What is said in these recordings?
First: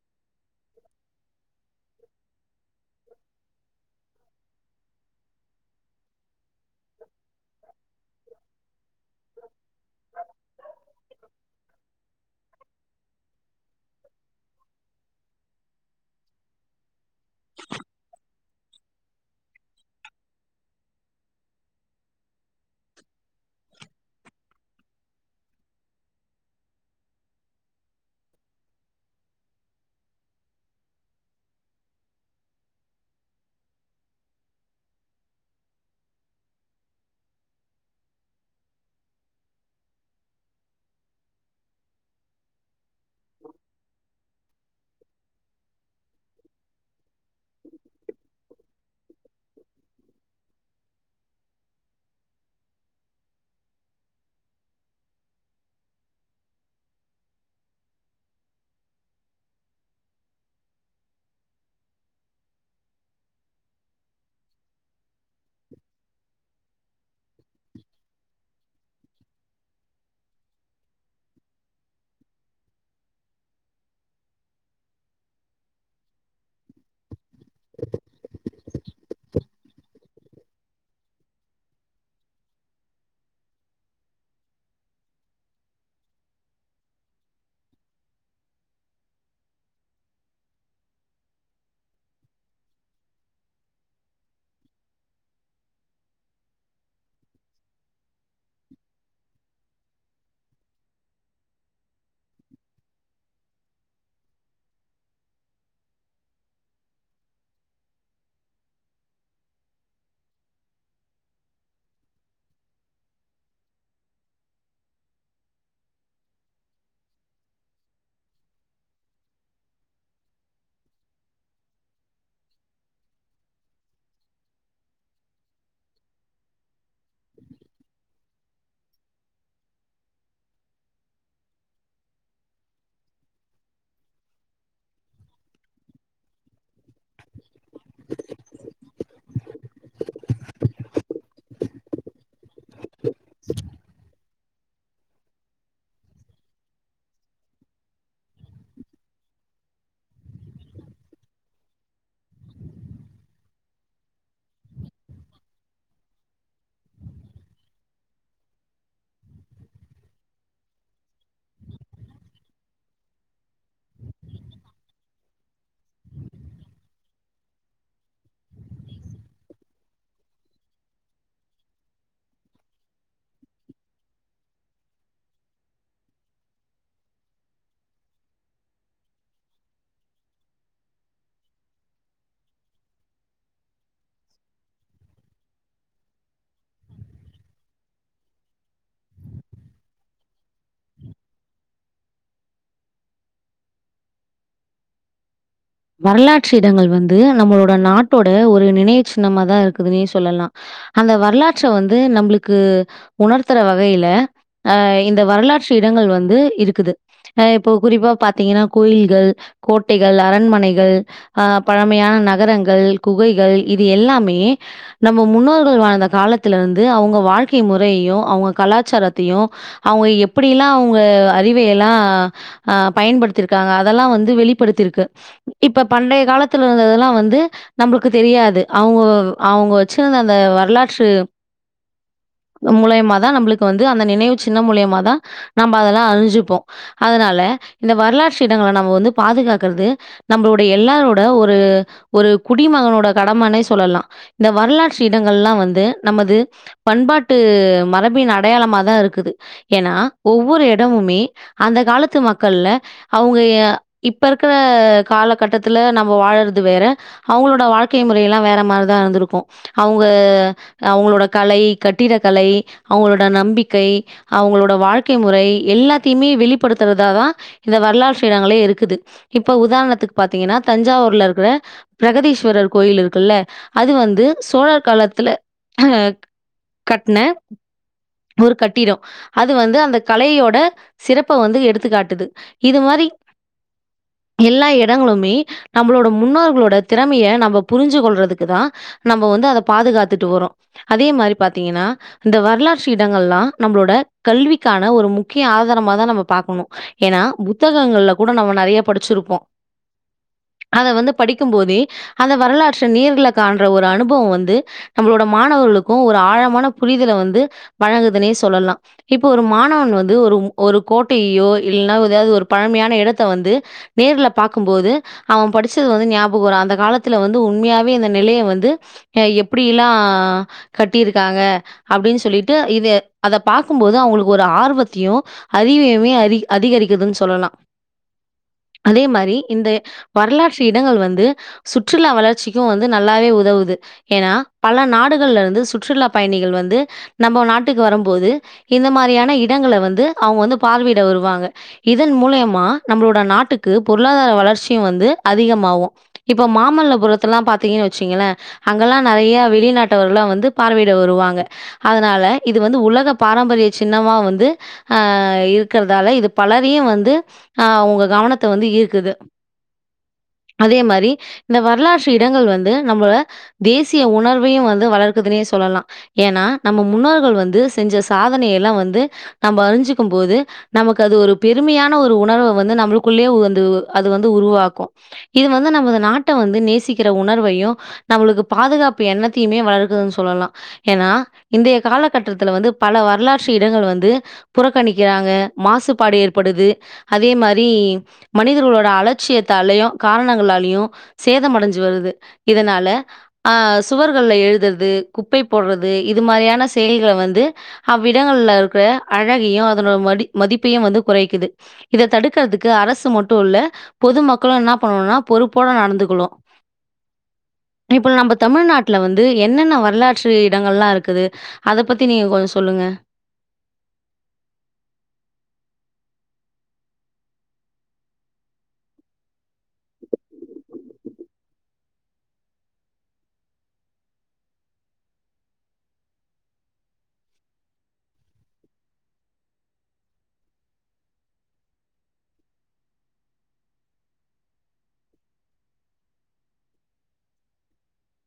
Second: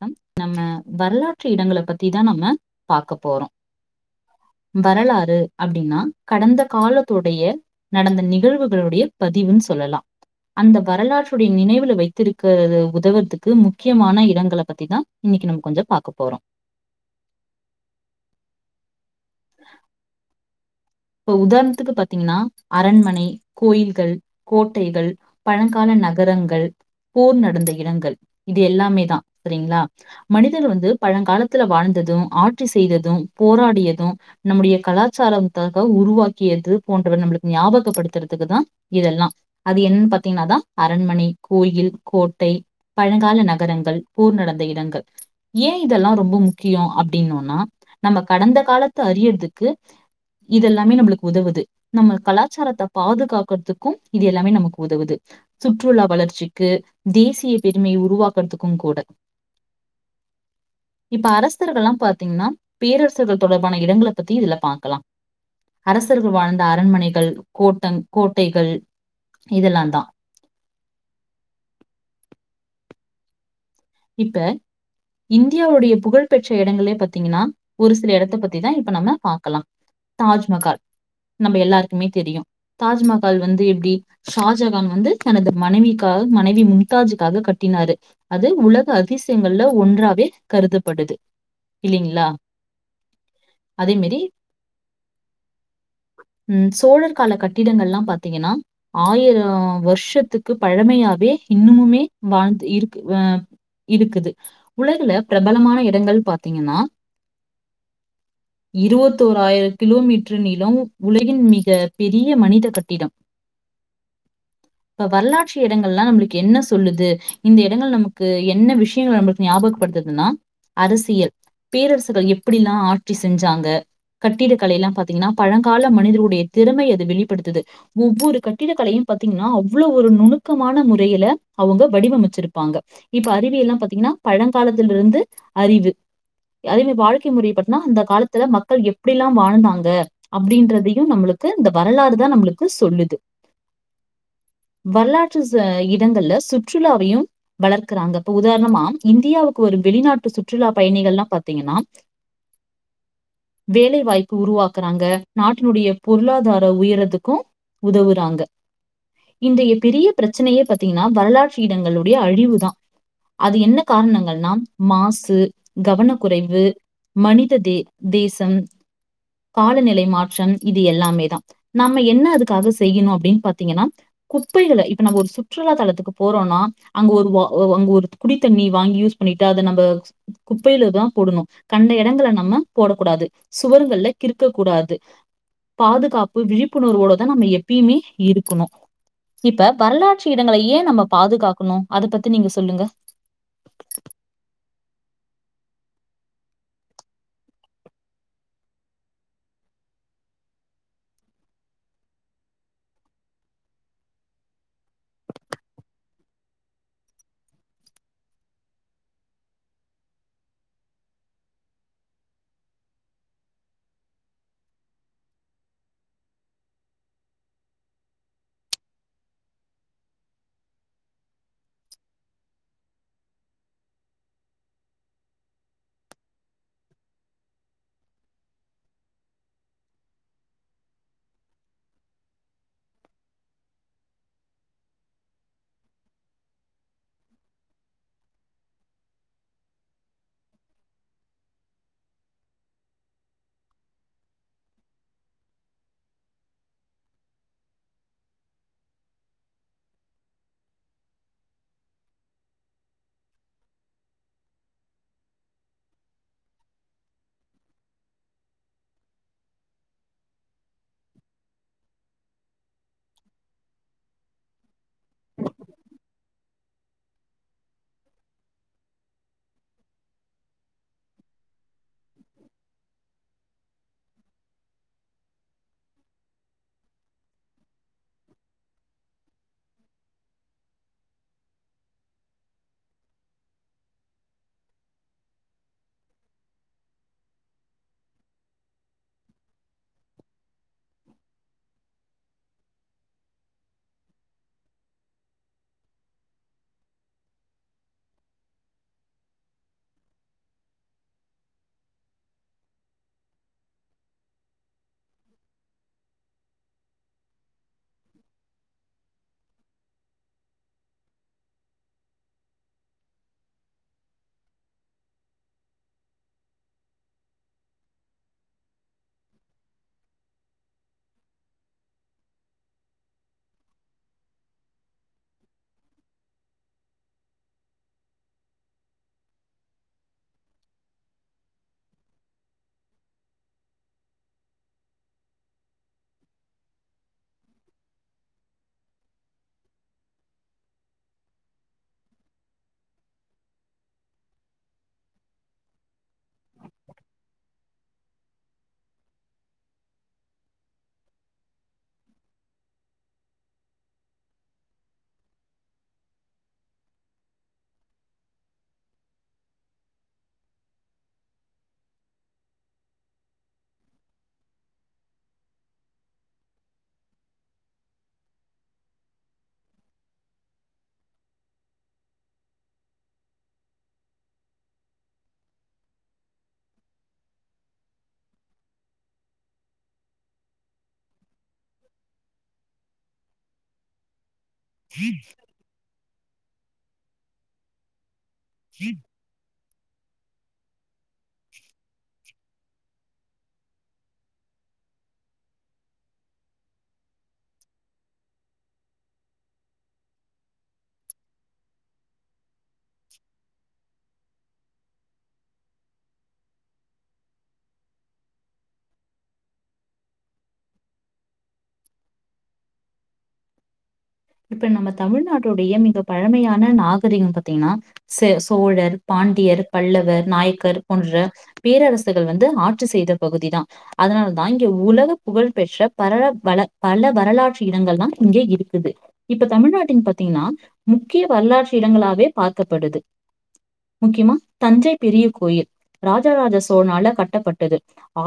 come நம்ம வரலாற்று இடங்கள பத்திதா நம்ம பாக்க போறோம் வரலாறு அப்டின்னா கடந்த காலத்துடைய நடந்த நிகழ்வுகளுடைய பதிவுன்னு சொல்லலாம் அந்த வரலாற்றுடைய நினைவுல வைத்திருக்க உதவறதுக்கு முக்கியமான இடங்கள பத்திதா இன்னைக்கு நம்ம கொஞ்சம் பாக்க போறோம் இப்ப உதாரணத்துக்கு பாத்தீங்கன்னா அரண்மனை கோயில் கள் கோட்டைகள் பழங்கால நகரங்கள் போர் நடந்த இடங்கள் இது எல்லாமே தா சரிங்களா மனிதர்கள் வந்து பழங்காலத்துல வாழ்ந்ததும் ஆட்சி செய்ததும் போராடியதும் நம்முடைய கலாச்சாரம் காக உருவாக்கியது போன்றவை நம்பளுக்கு ஞாபகப்படுத்துறதுக்கு தா இதெல்லாம் அது என்னன்னு பாத்தீங்கன்னா தா அரண்மனை கோயில் கோட்டை பழங்கால நகரங்கள் போர் நடந்த இடங்கள் ஏன் இதெல்லாம் ரொம்ப முக்கியோ அப் அப்டினோன்னா நம்ம கடந்த காலத்த அறியறதுக்கு இதுஎல்லாமே நம்பளுக்கு உதவுது நம்ம கலாச்சாரத்த பாதுகாக்கறதுக்கும் இது எல்லாமே நமக்கு உதவுது சுற்றுலா வளர்ச்சிக்கு தேசிய பெருமையை உருவாக்கறதுக்கும் கூட இப்ப அரசர்கள்லாம் பாத்தீங்கன்னா பேரரசர்கள் தொடர்பான இடங்கள பத்தி இதுல பாக்கலாம் அரசர்கள் வாழ்ந்த அரண்மனைகள் கோட்டங் கோட்டைகள் இதெல்லாம் தா இப்ப இந்தியாவுடைய புகழ்பெற்ற இடங்களே பாத்தீங்கன்னா ஒரு சில இடத்த பத்திதா இப்ப நம்ம பாக்கலாம் தாஜ்மஹால் நம்ப எல்லாருக்குமே தெரியும் தாஜ்மஹால் வந்து எப்படி ஷாஜகான் வந்து தனது மனைவிக்காக மனைவி மும்தாஜுக்காக கட்டினாரு அது உலக அதிசயங்கள்ல ஒன்றாவே கருதப்படுது இல்லிங்களா அதே மேரி ம் சோழர் கால கட்டிடங்கள்லாம் பாத்தீங்கன்னா ஆயிரோ வருஷத்துக்கு பழமையாவே இன்னுமுமே வாழ்ந்து இருக்கு ஆ இருக்குது உலகுல பிரபலமான இடங்கள் பாத்தீங்கன்னா இருவத்தோராயிரம் கிலோமீட்டர் நீளம் உலகின் மிகப்பெரிய மனித கட்டிடம் இப்ப வரலாற்று இடங்கள்லாம் நம்மளுக்கு என்ன சொல்லுது இந்த இடங்கள் நம கு என்ன விஷ்யங்கள் நம்மளுக்கு ஞாபகப்படுத்துதுன்னா அரசியல் பேரரசுகள் எப்டிலா ஆட்சி செஞ்சாங்க கட்டிடக்கலைலா பாத்தீங்கன்னா பழங்கால மனிதர்களுடைய திறமை அது வெளிப்படுத்துது ஒவ்வொரு கட்டிடக்கலையும் பாத்தீங்கன்னா அவ்ளோ ஒரு நுணுக்கமான முறையில அவங்க வடிவமைச்சிருப்பாங்க இப்ப அறிவியல்லா பாத்தீங்கன்னா பழங்காலத்தில்ருந்து அறிவு அதேமேரி வாழ்க்கை முறை பாத்தின்னா அந்த காலத்துல மக்கள் எப்டிலா வாழ்ந்தாங்க அப்டின்றதையும் நம்மளுக்கு இந்த வரலாறுதான் நம்மளுக்கு சொல்லுது வரலாற்று இடங்கள்ல சுற்றுலாவையும் வளர் க்றாங்க இப்ப உதாரணமா இந்தியாவுக்கு வரும் வெளிநாட்டு சுற்றுலா பயணிகள்லாம் பாத்தீங்கன்னா வேலை வாய்ப்பு உருவாக்குறாங்க நாட்டினுடைய பொருளாதார உயரத்துக்கும் உதவுறாங்க இன்றைய பெரிய பிரச்சனையே பாத்தீங்கன்னா வரலாற்று இடங்களுடைய அழிவுதா அது என்ன காரணங்கள்னா மாசு கவன குறைவு மனித தே தேசம் காலநிலை மாற்றம் இது எல்லாமேதா நாம்ம என்ன அதுக்காக செய்யணு அப்டின்னு பாத்தீங்கன்னா குப்பைகள இப்ப நம்ம ஒரு சுற்றுலா தலத்துக்கு போறோம்னா அங்க ஒரு வா அங்க ஒரு குடித்தண்ணி வாங்கி யூஸ் பண்ணிட்டு அத நம்ப குப்பையில தா போடணு கண்ட எடங்கள்ல நம்ம போடக்கூடாது சுவர்கள்ல கிறுக்க கூடாது பாதுகாப்பு விழிப்புணர்வோடதா நம்ம எப்பயுமே இருக்கணு இப்ப வரலாற்று இடங்கள ஏன் நம்ம பாதுகாக்கணு அத பத் நீங்க சொல்லுங்க வரலாற்று இடங்கள் வந்து நம்மளோட நாட்டோட ஒரு நினைவு சின்னமா தா இருக்குதுன்னே சொல்லலா அந்த வரலாற்ற வந்து நம்மளுக்கு உணர்த்துற வகையில அ இந்த வரலாற்று இடங்கள் வந்து இருக்குது அ இப்போ குறிப்பா பாத்தீங்கன்னா கோயில்கள் கோட்டைகள் அரண்மனைகள் அ பழமையான நகரங்கள் குகைகள் இது எல்லாமே நம்ம முன்னோர்கள் வாழ்ந்த காலத்துலருந்து அவங்க வாழ்க்கை முறையையும் அவங்க கலாச்சாரத்தையும் அவங்க எப்டிலாம் அவங்க அறிவையெல்லாம் ஆ பயன்படுத்திருக்காங்க அதெல்லா வந்து வெளிப்படுத்திருக்கு இப்ப பண்டைய காலத்துல இருந்ததுல்லாம் வந்து நம்மளுக்கு தெரியாது அவங்க அவங்க வச்சிருந்த அந்த வரலாற்று மூலயமாதா நம்மளுக்கு வந்து அந்த நினைவு சின்னம் மூலியமா தா நம்ம அதெல்லாம் அறிஞ்சுப்போம் அதனால இந்த வரலாற்று இடங்கள நம்ம வந்து பாதுகாக்கறது நம்மளோடைய எல்லாரோட ஒரு ஒரு குடிமகனோட கடமனே சொல்லலாம் இந்த வரலாற்று இடங்கள்லா வந்து நமது பண்பாட்டு மரபின் அடையாளமாதா இருக்குது ஏன்னா ஒவ்வொரு இடமுமே அந்த காலத்து மக்கள்ல அவங்க இப்ப இருக்குற காலகட்டத்துல நம்ம வாழறது வேற அவங்களோட வாழ்க்கை முறைலாம் வேற மாரிதான் இருந்திருக்கும் அவங்க அவங்களோட கலை கட்டிட கலை அவங்களோட நம்பிக்கை அவங்களோட வாழ்க்கை முறை எல்லாத்தையுமே வெளிப்படுத்துறதாதா இந்த வரலாற்று இடங்களே இருக்குது இப்ப உதாரணத்துக்கு பாத்தீங்கன்னா தஞ்சாவூர்ல இருக்குற பிரகதீஸ்வரர் கோயில் இருக்குல்ல அது வந்து சோழர் காலத்துல அ கட்ன ஒரு கட்டிடம் அது வந்து அந்த கலையோட சிறப்ப வந்து எடுத்துக்காட்டுது இது மாரி எல்லா இடங்களுமே நம்மளோட முன்னோர்களோட திறமைய நம்ம புரிஞ்சு கொள்றதுக்கு தா நம்ம வந்து அத பாதுகாத்துட்டு வரோம் அதே மாரி பாத்தீங்கன்னா இந்த வரலாற்று இடங்கள்லாம் நம்மளோட கல்விக்கான ஒரு முக்கிய ஆதாரமாதா நம்ம பாக்கணு ஏன்னா புத்தகங்கள்ல கூட நம்ம நறைய படிச்சிருப்போம் அத வந்து படிக்கும் போதே அந்த வரலாற்ற நீர்ல காண்ற ஒரு அனுபவோ வந்து நம்மளோட மாணவர்களுக்கும் ஒரு ஆழமான புரிதல வந்து வழங்குதுனே சொல்லலா இப்போ ஒரு மாணவன் வந்து ஒரு ஒரு கோட்டையையோ இல்லனா எதாவது ஒரு பழமையான இடத்த வந்து நேர்ல பாக்கும்போது அவன் படிச்சது வந்து ஞாபகோ வரும் அந்த காலத்துல வந்து உண்மையாவே இந்த நிலைய வந்து அஹ எப்டிலாம் கட்டிருக்காங்க அப்டின்னு சொல்லிட்டு இத அத பாக்கும்போது அவங்களுக்கு ஒரு ஆர்வத்தையும் அறிவையுமே அரி அதிகரிக்குதுன்னு சொல்லலா அதே மாரி இந்த வரலாற்று இடங்கள் வந்து சுற்றுலா வளர்ச்சிக்கும் வந்து நல்லாவே உதவுது ஏன்னா பல நாடுகள்லருந்து சுற்றுலா பயணிகள் வந்து நம்ம நாட்டுக்கு வரும்போது இந்த மாரியான இடங்கள வந்து அவங்க வந்து பார்வையிட வருவாங்க இதன் மூலியமா நம்மளோட நாட் நாட்டுக்கு பொருளாதார வளர்ச்சியும் வந்து அதிகமாவும் இப்ப மாமல்லபுரத்தல்லா பாத்தீங்கன்னு வச்சீங்களேன் அங்கெல்லா நெறைய வெளிநாட்டவர்கள்லா வந்து பார்வையிட வருவாங்க அதனால இது வந்து உலக பாரம்பரிய சின்னமா வந்து ஆ இருக்கறதால இது பலரையும் வந்து ஆ உங்க கவனத் வந்து ஈர்க்குது அதே மாரி இந்த வரலாற்று இடங்கள் வந்து நம்ம தேசிய உணர்வையும் வந்து வளர்க்குதுனே சொல்லலாம் ஏன்னா நம்ம முன்னோர்கள் வந்து செஞ்ச சாதனைய எல்லா வந்து நம்ம அறிஞ்சுக்கும் போது நமக்கு அது ஒரு பெருமையான ஒரு உணர்வ வந்து நம்மளுக் க்குள்ளே வந்து அது வந்து உருவாக்கும் இது வந்து நம்ம இந்த நாட்ட வந்து நேசிக்கிற உணர்வையும் நம்மளுக்கு பாதுகாப்பு எண்ணத்தையுமே வளர்க்குதுன்னு சொல்லலாம் ஏன்னா இன்றைய காலகட்டத்துல வந்து பல வரலாற்று இடங்கள் வந்து புறக்கணிக்கிறாங்க மாசுபாடு படுது அதே மாரி மனிதர்களோட அலட்சியத்தாலயு காரணங்களாலயு சேதமடஞ்சு வருது இதனால அ சுவர்கள்ல எழுதுற்து குப்பை போட்றது இது மாரியான செயல்கள வந்து அவ்விடங்கள்ல இருக்குற அழகியு அதனோட மதி மதிப்பையு வந்து குறைக்குது இத தடுக்கிறதுக் க்கு அரசு மட்டு இல்ல பொது மக்களு என்ன பண்ணணுனா பொறுப்போட நடந்துக்கணு இப்ப நம்ப தமிழ்நாட்ல வந்து என்னென்ன வரலாற்று இடங்கள் ல்லா இருக்குது அத பத்தி நீங் கொஞ்சோ சொல்லுங்க இப்ப நம்ம தமிழ்நாட்டுடைய மிக பழமையான நாகரீகம் பாத்தீங்ன்னா ச சோழர் பாண்டியர் பல்லவர் நாயக்கர் போன்ற பேரரசுகள் வந்து ஆட்சி செய்த பகுதி தானஅதனால தா இங்க உலக புகழ் பெற்ற பல வல பல வரலாற்று இடங்கள் தா இங்கே இருக்குது இப்ப தமிழ்நாட்டின் பாத்தீங்கன்னா முக்கிய வரலாற்று இடங்களாவே பார்க்கப்படுது முக்கியமா தஞ்சை பெரிய கோயில் ராஜ ராஜ சோழனால கட்டப்பட்டது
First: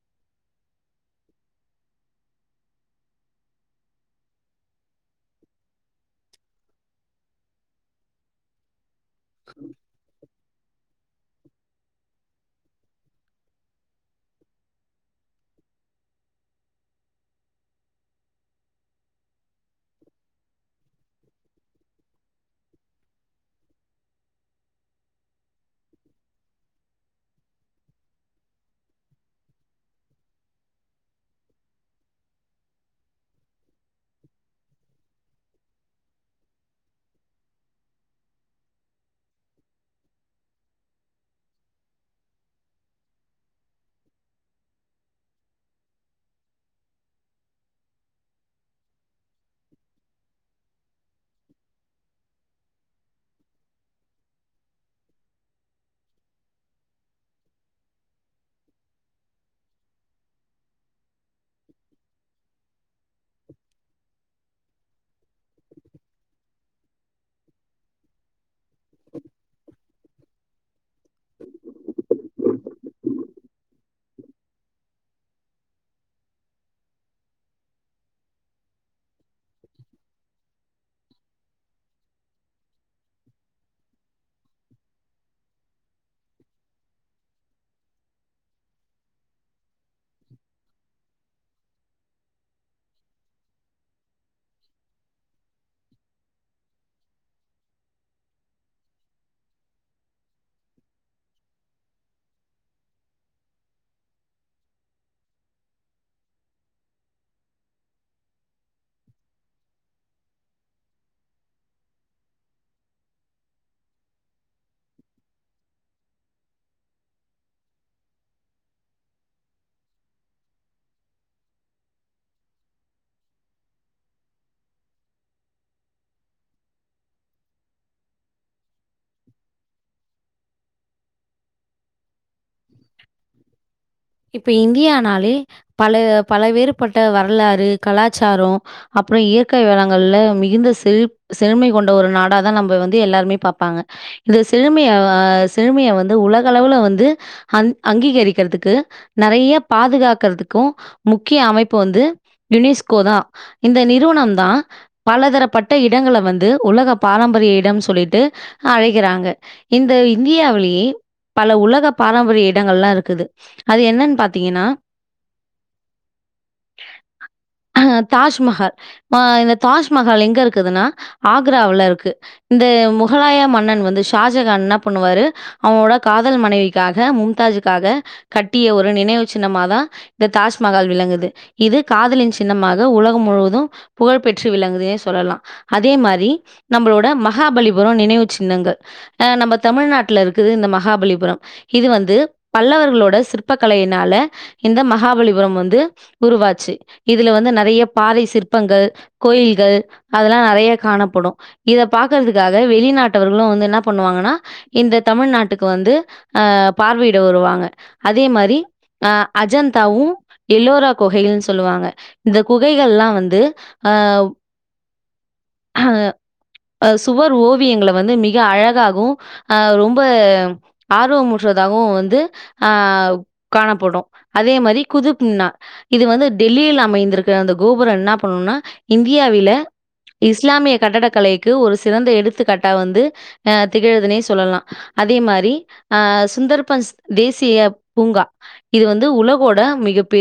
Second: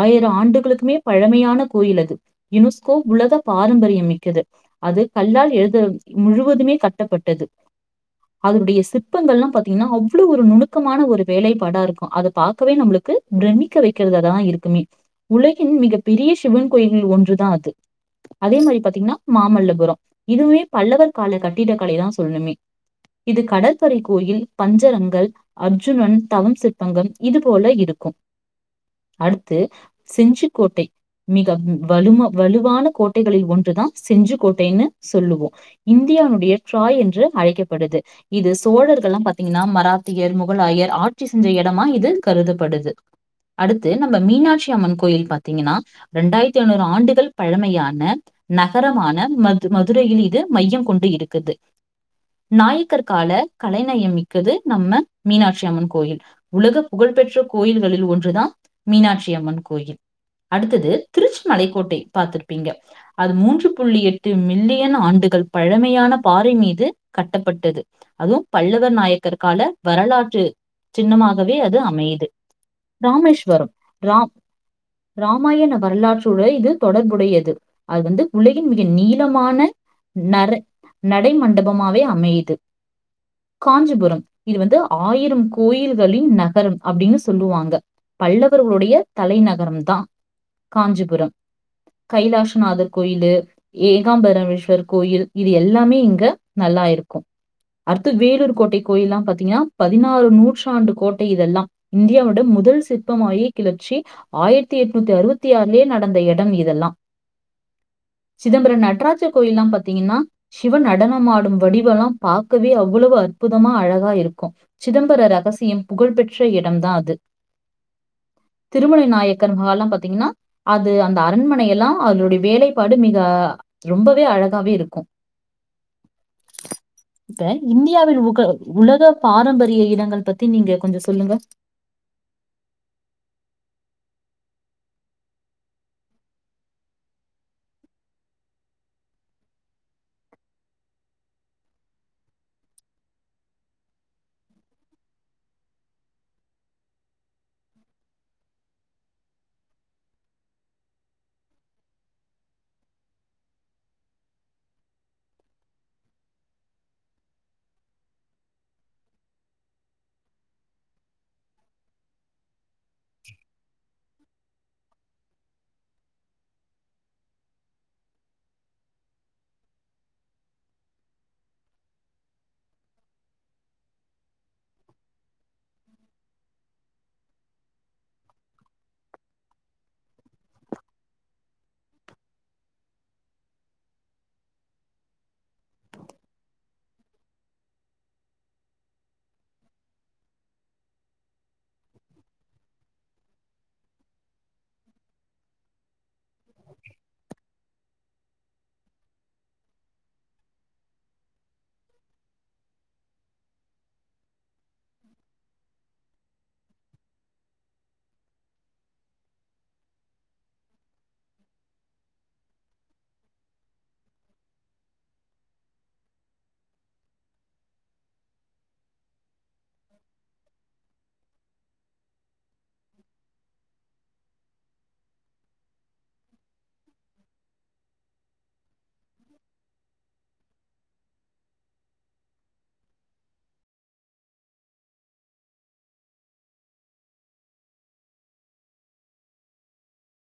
ஆயிரோ ஆண்டுகளுக்குமே பழமையான கோயில் அது யுனொஸ்கோ உலக பாரம்பரியம் மிக்கது அது கல்லால் எழு ந்த முழுவதுமே கட்டப்பட்டது அதனுடைய சிற்பங்கள்ல்லா பாத்தீங்ன்னா அவ்ளோ ஒரு நுணுக்கமான ஒரு வேலைப்பாடா இருக்கு அத பாக்கவே நம்ப்ளுக்கு பிரமிக்க வைக்கிறததா இருக்குமே உலகின் மிகப் பெரிய சிவன் கோயில்கள் ஒன்றுதா அது அதே மாரி பாத்தீங்ன்னா மாமல்லபுரம் இதுமே பல்லவர் கால கட்டிடக்கலைதா சொல்ணுமே இது கடற்பரை கோயில் பஞ்சரங்கள் அர்ஜுனன் தவம் சிற்பங்கம் இது போல இருக்கு அடுத்து செஞ்சுிக்கோட்டை மிக ம் வலும வலுவான கோட்டைகளில் ஒன்றுதா செஞ்சு கோட்டைன்னு சொல்லுவோ இந்தியாவுடைய டிராய் என்று அழைக்கப்படுது இது சோழர்கள்ல்லா பாத்தீங்கன்னா மராத்தியர் முகலாயர் ஆட்சி செஞ்ச எடமா இது கருதப்படுது அடுத்து நம்ம மீனாட்சி அம்மன் கோயில் பாத்தீங்கன்னா ரெண்டாய்ர்த்தி ஐநூறு ஆண்டுகள் பழமையான நகரமான மது மதுரையில் இது மையம் கொண்டு இருக்குது நாயக்கற்கால கலைநயம் மிக்கது நம்ம மீனாட்சி அம்மன் கோயில் உலக புகழ்பெற்ற கோயில்களில் ஒன்றுதா மீனாட்சி அம்மன் கோயில் அடுத்தது திருச்ச மலை கோட்டை பாத்திருப்பீங்க அது மூன்று புள்ளி எட்டு மில்லிய ன் ஆண்டுகள் பழமையான பாறை மீது கட்டப்பட்டது அதுவும் பல்லவர் நாயக்கற்கால வரலாற்று சின்னமாகவே அது அமையுது ராமேஸ்வரம் ராம் ராமாயண வரலாற்றுட இது தொடர்புடையது அது வந்து உலகின் மிக நீளமான நர நடைமண்டபமாவே அமையுது காஞ்சிபுரம் இது வந்து ஆயிரம் கோயில்களின் நகரம் அப்டின்னு சொல்லுவாங்க பல்லவர்களுடைய தலைநகரம் தா காஞ்சிபுரம் கைலாசநாதர் கோயிலு ஏகாம்பரமேஸ்வர் கோயில் இது எல்லாமே இங்க நல்லா இருக்கு அடுத்து வேலூர் கோட்டை கோயில்லா பாத்தீங்ன்னா பதினாறு நூற்றாண்டு கோட்டை இதெல்லா இந்தியாவுட முதல் சிற்பமாகிய கிளர்ச்சி ஆய்ர்த்தி எட்நூத்தி அறுபத்தி ஆறுலயே நடந்த இடம் இதெல்லா சிதம்பர நடராஜர் கோயில்லாம் பாத் தீங்கன்னா சிவன் நடனமாடும் வடிவெல்லாம் பாக்கவே அவ்வளவு அற்புதமா அழகா இருக்கு சிதம்பர ரகசியம் புகழ் பெற்ற இடம் தா அது திருமலை நாயக்கர் மகால் ல்லா பாத்தீங்கன்னா அது அந்த அரண்மனையெல்லா அதுடைய வேலைப்பாடு மிக ரொம்பவே அழ காவே இருக்கு இப்ப இந்தியாவின் உக உலக பாரம்பரிய இடங்கள் பத்தி நீங்க கொஞ்சோ சொல்லுங்க இப்ப இந்தியானாலே பல பலவேறுபட்ட வரலாறு கலாச்சாரோ அப்றோ இயற்கை வளங்கள்ல மிகுந்த செழிப் செழுமை கொண்ட ஒரு நாடாதா நம்ப வந்து எல்லாருமே பாப்பாங்க இந்த செழுமைய அ செழுமைய வந்து உலக அளவுல வந்து அங் அங்கீகரிக்கிற்துக்கு நெறைய பாதுகாக்கற்துக்கு முக்கிய அமைப்பு வந்து யுனேஸ்கோ தா இந்த நிறுவனம் தா பலதரப்பட்ட இடங்கள வந்து உலக பாரம்பரிய இடம் சொல்லிட்டு அழைகிறாங்க இந்த இந்தியாவ்லேயே பல உலக [unintelligible] இடங்கள்லா இருக்குது அது என்னன்னு பாத் தீங்கனா அ தாஜ்மஹால் அ இந்த தாஜ்மஹால் எங்க இருக்குதுன்னா ஆக்ராவுல இருக்கு இந்த முகலாய மன்னன் வந்து ஷாஜகான் இன்னா பண்ணுவாரு அவனோட காதல் மனைவிக் காக மும்தாஜுக்காக கட்டிய ஒரு நினைவு சின்னமாதா இந்த தாஜ்மஹால் விளங்குது இது காதலின் சின்னமாக உலகம் முழுவது புகழ்ப்பெற்று விளங்குதே சொல்லலா அதே மாரி நம்பளோட மகாபலிபுரம் நினைவு சின்னங்கள் அ நம்ம தமிழ்நாட்ல இருக்குது இந்த மகாபலிபுரம் இது வந்து பல்லவர்களோட சிற்ப கலையினால இந்த மகாபலிபுரம் வந்து உருவாச்சு இதுல வந்து நெறைய பாறை சிற்பங்கள் கோயில்கள் அதெல்லா நெறைய காணப்படு இத பாக்கற்துக்காக வெளிநாட்டவர்களு வந்து இன்னா பண்ணுவாங்கன்னா இந்த தமிழ்நாட்டுக்கு வந்து அ பார்வையிட வருவாங்க அதே மாரி அ அஜந்தாவு எல்லோரா குகைகள் சொல்லுவாங்க இந்த குகைகள்ல்லா வந்து அ அ அசுவர் ஓவியங்கள வந்து மிக அழகாகவு அ ரொம்ப ஆர்வ முற்றதாகவு வந்து அ காணப்படு அதே மாரி குதுப்பின்னா இது வந்து டெல்லியில் அமைந்திருக்க அந்த கோபுரொ இன்ன பண்ணுனா இந்தியாவில இ ஸ்லாமிய கட்டடக்கலைக்கு ஒரு சிறந்த எடுத்துக்கட்டா வந்து அ திகழுதுனே சொல்லலாம் அதே மாரி அ சுந்தர பஸ் தேசிய பூங்கா இது வந்து உலகோட மிகப்பெரி